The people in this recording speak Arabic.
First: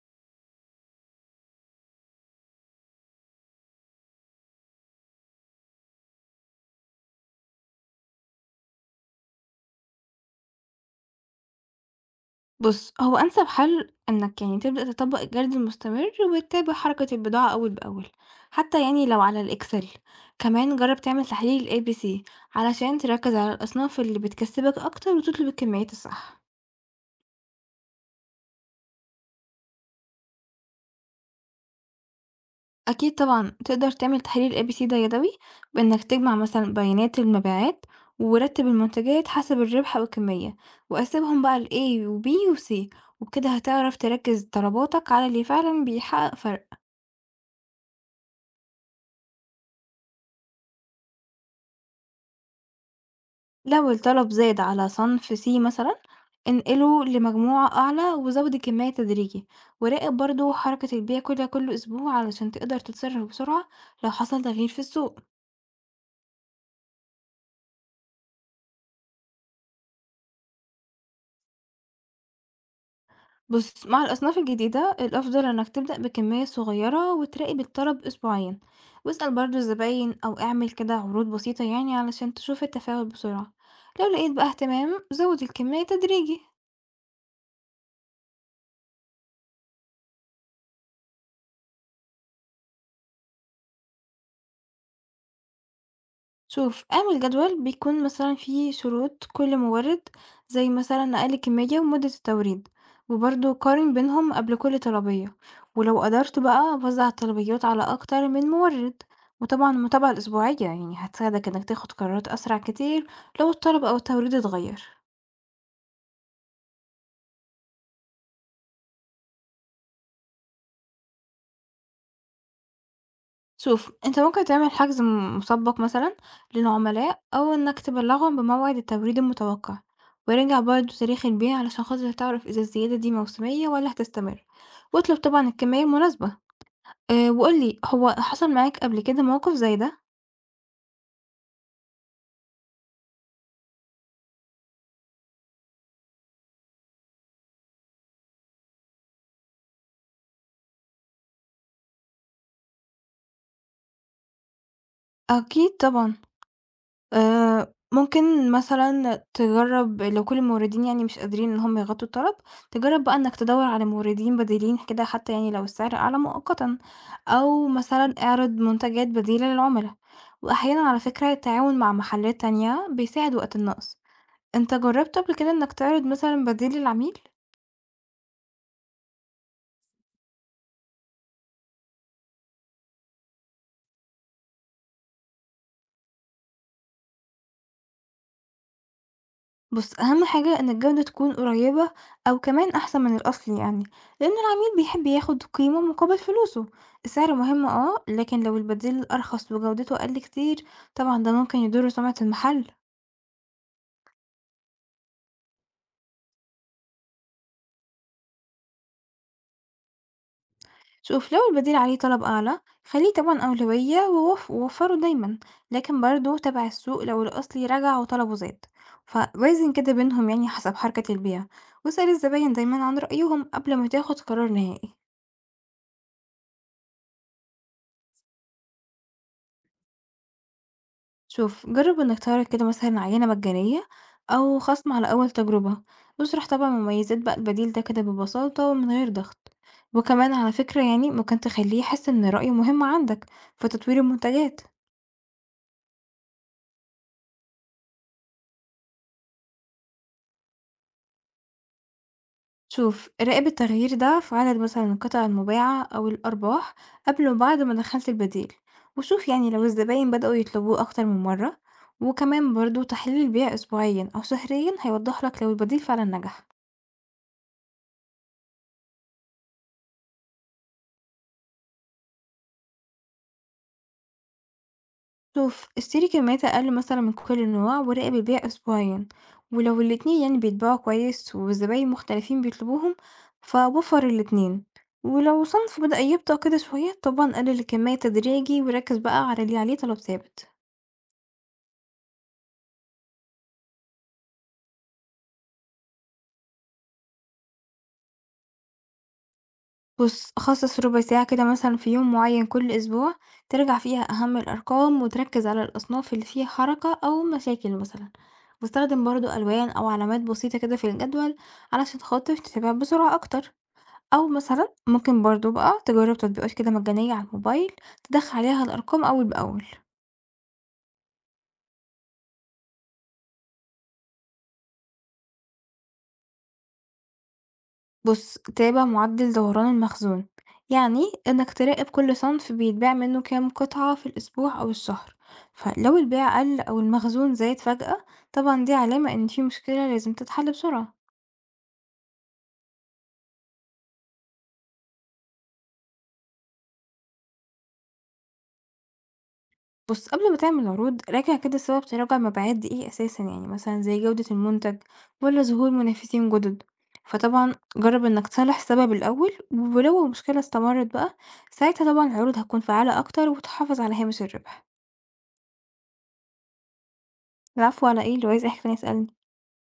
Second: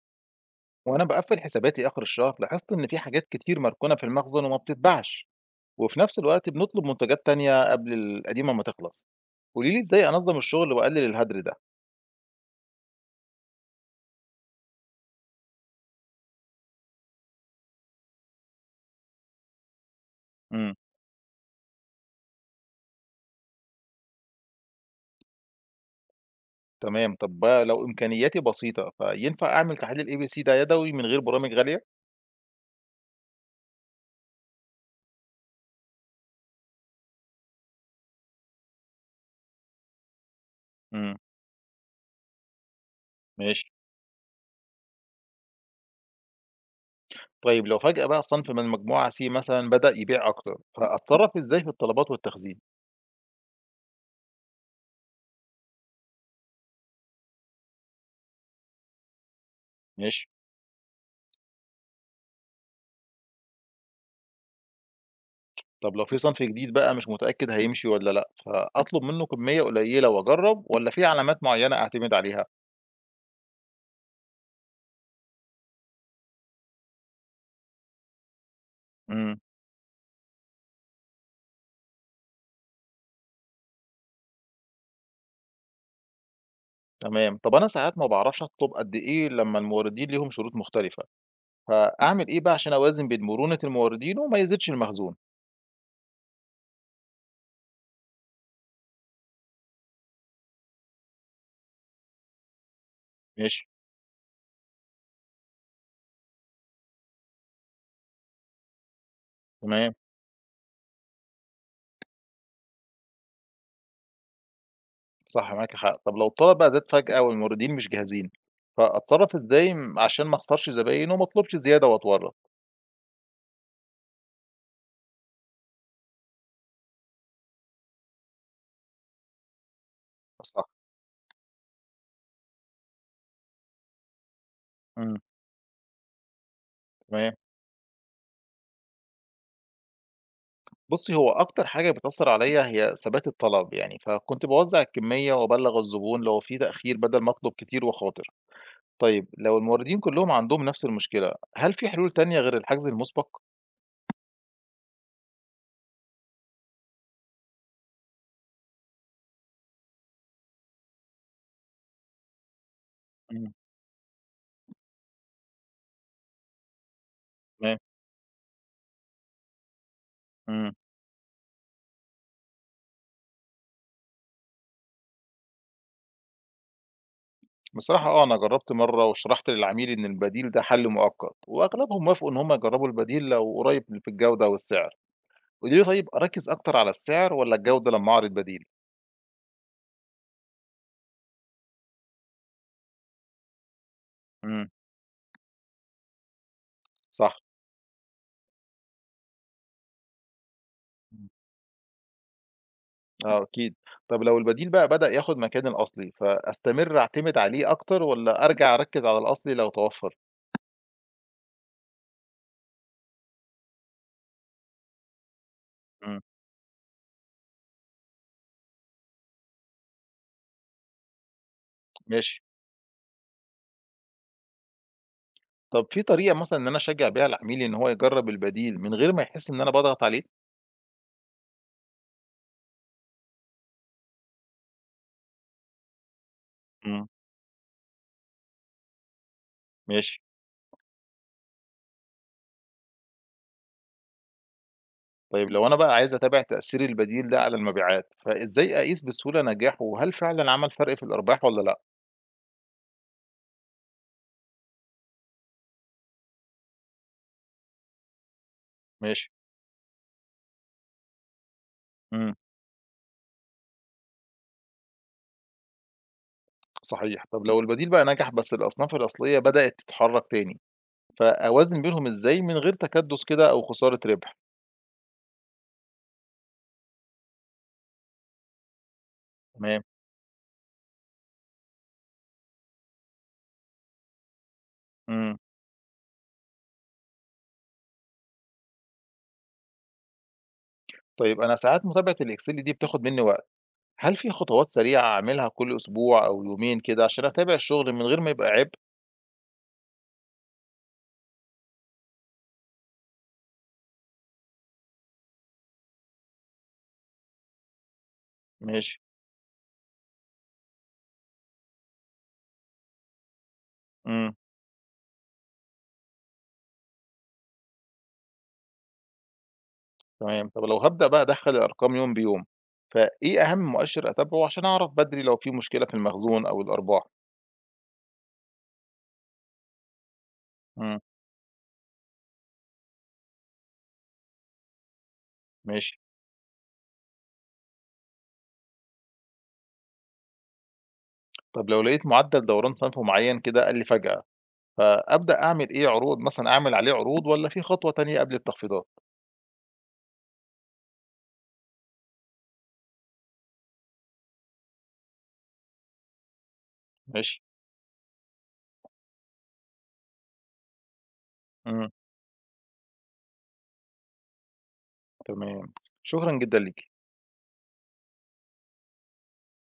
وانا بقفل حساباتي اخر الشهر لاحظت ان في حاجات كتير مركونه في المخزن وما بتتباعش، وفي نفس الوقت بنطلب منتجات تانية قبل القديمه ما تخلص. قولي لي ازاي انظم الشغل واقلل الهدر ده. بُص، هو أنسب حل إنك يعني تبدأ تطبّق الجرد المستمر وتتابع حركة البضاعة أول بأول، حتى يعني لو على الإكسل، امم. كمان جرّب تعمل تحليل الABC علشان تركّز على الأصناف اللي بتكسبك أكتر وتطلب الكميات الصح. تمام، طب بقى لو امكانياتي بسيطه فينفع اعمل تحليل الاي بي سي ده يدوي من غير برامج غاليه؟ أكيد طبعًا تقدر تعمل تحليل الABC ده يدوي بإنك تجمع مثلًا بيانات المبيعات ورتّب المنتجات حسب الربح أو الكمية، امم. وقسّمهم بقى لA وB وC وبكده ماشي. هتعرف تركّز طلباتك على اللي فعلًا بيحقق فرق. طيب لو فجاه بقى صنف من مجموعه سي مثلا بدا يبيع اكتر فاتصرف ازاي في الطلبات والتخزين؟ لو الطلب زاد على صنف C مثلا انقله لمجموعة أعلى وزود الكمية تدريجي وراقب ماشي. برضو حركة البيع كل أسبوع علشان تقدر تتصرف بسرعة لو حصل تغيير في السوق. طب لو في صنف جديد بقى مش متأكد هيمشي والّا لأ، فأطلب منه كمية قليلة وأجرّب والّا في علامات معيّنة أعتمد عليها؟ بص، مع الأصناف الجديدة الأفضل إنك تبدأ بكمية صغيرة وتراقب الطلب أسبوعيا واسأل إمم، برضو الزباين أو اعمل كده عروض بسيطة يعني علشان تشوف التفاعل بسرعة. لو لقيت بقى اهتمام زود الكمية تدريجي. تمام. طب أنا ساعات ما باعرفش أطلب قد إيه لمّا الموردين ليهم شروط مختلفة، فأعمل إيه بقى عشان أوازن بين مرونة الموردين وما يزيدش المخزون؟ شوف، اعمل جدول بيكون مثلا فيه شروط كل مورد زي مثلا أقل كمية ومدة التوريد وبرضه ماشي، قارن بينهم قبل كل طلبية، ولو قدرت بقى وزع الطلبيات على أكتر من مورد وطبعا تمام، المتابعة الأسبوعية يعني هتساعدك إنك تاخد قرارات أسرع كتير لو الطلب أو التوريد اتغير. صح معاكِ حق. طب لو الطلب بقى زاد فجأة والموردين مش جاهزين، فأتصرّف إزاي عشان ما أخسرش زباين وما أطلبش زيادة وأتورّط؟ شوف، انت ممكن تعمل حجز مسبق مثلا للعملاء او انك تبلغهم بموعد التوريد المتوقع وراجع صح، برضه تاريخ البيع علشان خاطر تعرف اذا الزيادة دي موسمية ولا هتستمر، إمم، واطلب طبعا الكمية المناسبة. اه، تمام. وقولي هو حصل معاك قبل كده موقف زي ده؟ بُصّي، هو أكتر حاجة بتأثّر عليّا هي ثبات الطلب يعني، فكنت باوزّع الكمية وأبلّغ الزبون لو في تأخير بدل ما أطلب كتير وأخاطر. طيب لو الموردين كلّهم عندهم نفس المشكلة، هل في حلول تانية غير الحجز المُسبق؟ اكيد طبعا، آآ، ممكن مثلًا تجرّب لو كل الموردين يعني مش قادرين إن هُم يغطّوا الطلب، تجرّب بقى إنك إمم، تدوّر على موردين بديلين كده حتى يعني لو السعر أعلى مؤقتًا، أو تمام. مثلًا اعرض منتجات بديلة للعُملا، إمم. وأحيانًا على فكرة التعاون مع محلات تانية بيساعد وقت النقص. أنت جرّبت قبل كده إنك تعرض مثلًا بديل للعميل؟ بصراحة آه، أنا جرّبت مرّة وشرحت للعميل إن البديل ده حل مؤقت وأغلبهم وافقوا إن هم يجرّبوا البديل لو قريب في الجودة والسعر. قولي لي طيب أركّز أكتر على السعر والّا الجودة لمّا أعرض بديل؟ بُص، أهم حاجة إن الجودة تكون قريبة أو كمان أحسن من الأصل يعني، لإن إمم، العميل بيحب ياخد قيمة مقابل فلوسه. صح. السعر مهم آه، لكن لو البديل أرخص وجودته أقل كتير طبعًا ده ممكن يضر سمعة المحل. آه أكيد. طب لو البديل بقى بدأ ياخد مكان الأصلي، فأستمر أعتمد عليه أكتر والّا أرجع أركّز على الأصلي لو توفّر؟ شوف، لو البديل عليه طلب أعلى خليه طبعًا أولوية ووفّره دايمًا، لكن إمم. برضه تابع السوق لو الأصلي رجع وطلبه زاد، فوازن كده بينهم يعني حسب حركة البيع، واسأل ماشي. الزباين دايمًا عن رأيهم قبل ما تاخد قرار نهائي. طب في طريقة مثلًا إن أنا أشجّع بيها العميل إن هو يجرّب البديل من غير ما يحس إن أنا باضغط عليه؟ شوف، جرب انك تعرض كده مثلا عينة مجانية او خصم على اول تجربة، واشرح طبعا إمم. مميزات بقى البديل ده كده ببساطة ومن غير ضغط. ماشي. وكمان على فكرة يعني ممكن تخليه يحس ان رأيه مهم عندك في تطوير المنتجات. طيب لو أنا بقى عايز أتابع تأثير البديل ده على المبيعات، فإزاي أقيس بسهولة نجاحه وهل فعلًا عمل فرق في الأرباح والّا لأ؟ شوف، راقب التغيير ده في عدد مثلا القطع المباعة او الارباح قبل وبعد ما دخلت البديل، ماشي. وشوف يعني لو الزباين بدأوا يطلبوه اكتر من مرة. إمم. وكمان برضو تحليل البيع اسبوعيا او شهريا هيوضح لك لو البديل فعلا نجح. صحيح. طب لو البديل بقى نجح بس الأصناف الأصلية بدأت تتحرّك تاني، فأوازن بينهم إزاي من غير تكدُّس كده أو خسارة ربح؟ شوف، اشتري كميات أقل مثلا من كل نوع وراقب البيع أسبوعيا، ولو تمام. الاتنين يعني بيتباعوا كويس والزباين مختلفين بيطلبوهم فوفر الاتنين، إمم. ولو صنف بدأ يبطأ كده شوية طبعا قلل الكمية تدريجي وركز بقى على اللي عليه طلب ثابت. طيب أنا ساعات متابعة الExcel دي بتاخد منّي وقت، هل في خطوات سريعة أعملها كل أسبوع أو يومين كده عشان أتابع الشغل من غير ما يبقى عبء؟ بص، خصص ربع ساعة كده مثلا في يوم معين كل أسبوع ترجع فيها أهم الأرقام وتركز على الأصناف اللي فيها حركة أو مشاكل مثلا، ماشي، واستخدم برضو ألوان أو علامات بسيطة كده في الجدول علشان خاطر تتابع بسرعة أكتر، أو إمم، مثلًا ممكن برضه بقى تجرّب تطبيقات كده مجانية على الموبايل تدخّل عليها الأرقام أول بأول. تمام. طب لو هابدأ بقى أدخّل الأرقام يوم بيوم، فإيه أهم مؤشر أتابعه عشان أعرف بدري لو في مشكلة في المخزون أو الأرباح؟ بُص، تابع معدل دوران المخزون، إمم، يعني إنك تراقب كل صنف بيتباع منه كام قطعة في الأسبوع أو الشهر، ماشي. فلو البيع قل أو المخزون زاد فجأة، طبعًا دي علامة إن في مشكلة لازم تتحل بسرعة. طب لو لقيت معدل دوران صنف معيّن كده قَل فجأة، فأبدأ أعمل إيه عروض مثلًا أعمل عليه عروض والّا في خطوة تانية قبل التخفيضات؟ بُص، قبل ما تعمل عروض راجع كده سبب تراجع مبيعات دي إيه أساسًا، يعني مثلًا زي جودة المنتج والّا ظهور منافسين جُدد، ماشي، فطبعًا جرّب إنك تصلّح السبب الأول، ولو المشكلة استمرت بقى إمم، ساعتها طبعًا العروض هتكون فعّالة أكتر وتحافظ على هامش الربح. تمام. شكرًا جدًا ليكِ. العفو على إيه، لو عايز أي حاجة تانية اسألني.